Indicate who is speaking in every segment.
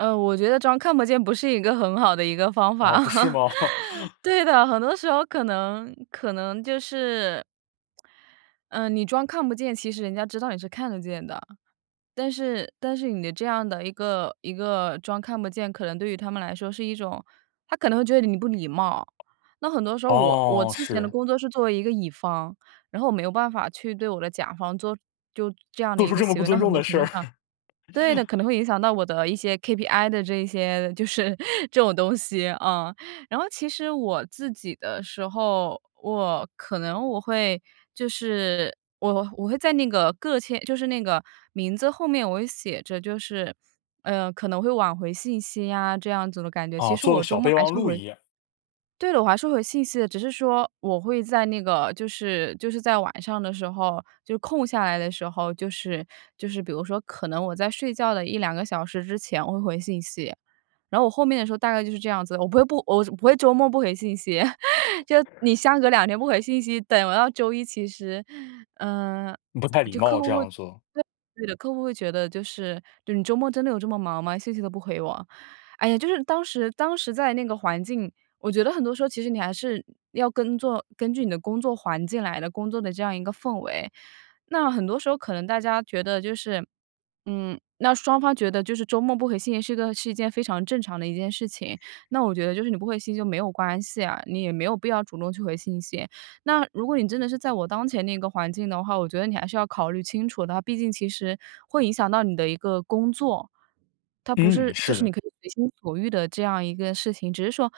Speaker 1: 呃，我觉得装看不见不是一个很好的一个方法。
Speaker 2: 啊，不是 吗？
Speaker 1: 对的，很多时候可能可能就是呃，你装看不见，其实人家知道你是看得见的。但是但是你的这样的一个一个装看不见，可能对于他们来说是一种他可能会觉得你不礼貌。那很多时候我我
Speaker 2: 哦，
Speaker 1: 之前的
Speaker 2: 是。
Speaker 1: 工作是作为一个乙方，然后我没有办法去对我的甲方做就这样的
Speaker 2: 做
Speaker 1: 一
Speaker 2: 出
Speaker 1: 个
Speaker 2: 这么
Speaker 1: 行
Speaker 2: 不
Speaker 1: 为，那
Speaker 2: 尊
Speaker 1: 很
Speaker 2: 重
Speaker 1: 多
Speaker 2: 的
Speaker 1: 程度
Speaker 2: 事。
Speaker 1: 上 对的，可能会影响到我的一些 KPI 的这一些就是这种东西啊。然后其实我自己的时候，我可能我会就是我我会在那个个签就是那个名字后面我会写着就是，呃，可能会晚回信息啊，这样子的感觉，其
Speaker 2: 啊，
Speaker 1: 实
Speaker 2: 做个
Speaker 1: 我周
Speaker 2: 小
Speaker 1: 末
Speaker 2: 备
Speaker 1: 还
Speaker 2: 忘
Speaker 1: 是会
Speaker 2: 录
Speaker 1: 回
Speaker 2: 一样。
Speaker 1: 对了，我还是回信息的。只是说我会在那个就是就是在晚上的时候，就是空下来的时候，就是就是比如说可能我在睡觉的1、2个小时之前我会回信息，然后我后面的时候大概就是这样子，我不会我不会周末不回信息。就你相隔2天不回信息，等到周一其实，呃，
Speaker 2: 不太礼
Speaker 1: 就客
Speaker 2: 貌，这
Speaker 1: 户会
Speaker 2: 样
Speaker 1: 对，
Speaker 2: 做。
Speaker 1: 对的。客户会觉得就是你周末真的有这么忙吗？信息都不回我。哎呀，就是当时当时在那个环境，我觉得很多时候，其实你还是要跟做根据你的工作环境来的工作的这样一个氛围，那很多时候可能大家觉得就是，嗯，那双方觉得就是周末不回信息是一个是一件非常正常的一件事情，那我觉得就是你不回信息就没有关系啊，你也没有必要主动去回信息。那如果你真的是在我当前那个环境的话，我觉得你还是要考虑清楚的，毕竟其实会影响到你的一个工作。它不
Speaker 2: 嗯，
Speaker 1: 是就
Speaker 2: 是
Speaker 1: 是
Speaker 2: 的。
Speaker 1: 你可以随心所欲的这样一个事情，只是说，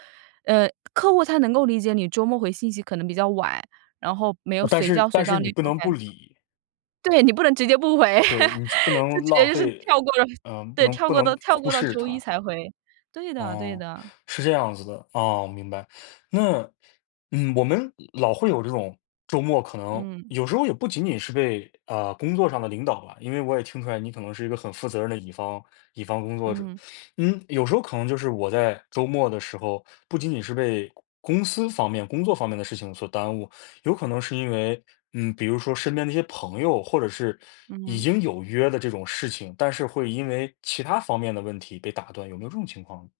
Speaker 1: 呃，客户他能够理解你周末回信息可能比较晚，然后没有
Speaker 2: 但
Speaker 1: 随
Speaker 2: 是
Speaker 1: 叫随
Speaker 2: 但
Speaker 1: 到
Speaker 2: 是
Speaker 1: 的
Speaker 2: 你
Speaker 1: 那
Speaker 2: 不
Speaker 1: 种
Speaker 2: 能
Speaker 1: 感
Speaker 2: 不
Speaker 1: 觉。
Speaker 2: 理。
Speaker 1: 对，你不能直接不回，
Speaker 2: 对，你
Speaker 1: 就
Speaker 2: 是不能
Speaker 1: 直接
Speaker 2: 浪
Speaker 1: 就是
Speaker 2: 费，
Speaker 1: 跳过了
Speaker 2: 呃，不
Speaker 1: 对，
Speaker 2: 能
Speaker 1: 跳
Speaker 2: 不
Speaker 1: 过
Speaker 2: 能
Speaker 1: 到跳
Speaker 2: 忽
Speaker 1: 过到
Speaker 2: 视
Speaker 1: 周一
Speaker 2: 它。
Speaker 1: 才回，对的对
Speaker 2: 哦，
Speaker 1: 的。
Speaker 2: 是这样子的，哦，我明白。那嗯，我们老会有这种，周末可能
Speaker 1: 嗯。
Speaker 2: 有时候也不仅仅是被，呃，工作上的领导了，因为我也听出来你可能是一个很负责任的乙方乙方工作者。
Speaker 1: 嗯。
Speaker 2: 嗯，有时候可能就是我在周末的时候，不仅仅是被公公司方面、工作方面的事情所耽误，有可能是因为，嗯，比如说身边的一些朋友或者是已
Speaker 1: 嗯。
Speaker 2: 经有约的这种事情，但是会因为其他方面的问题被打断，有没有这种情况呢？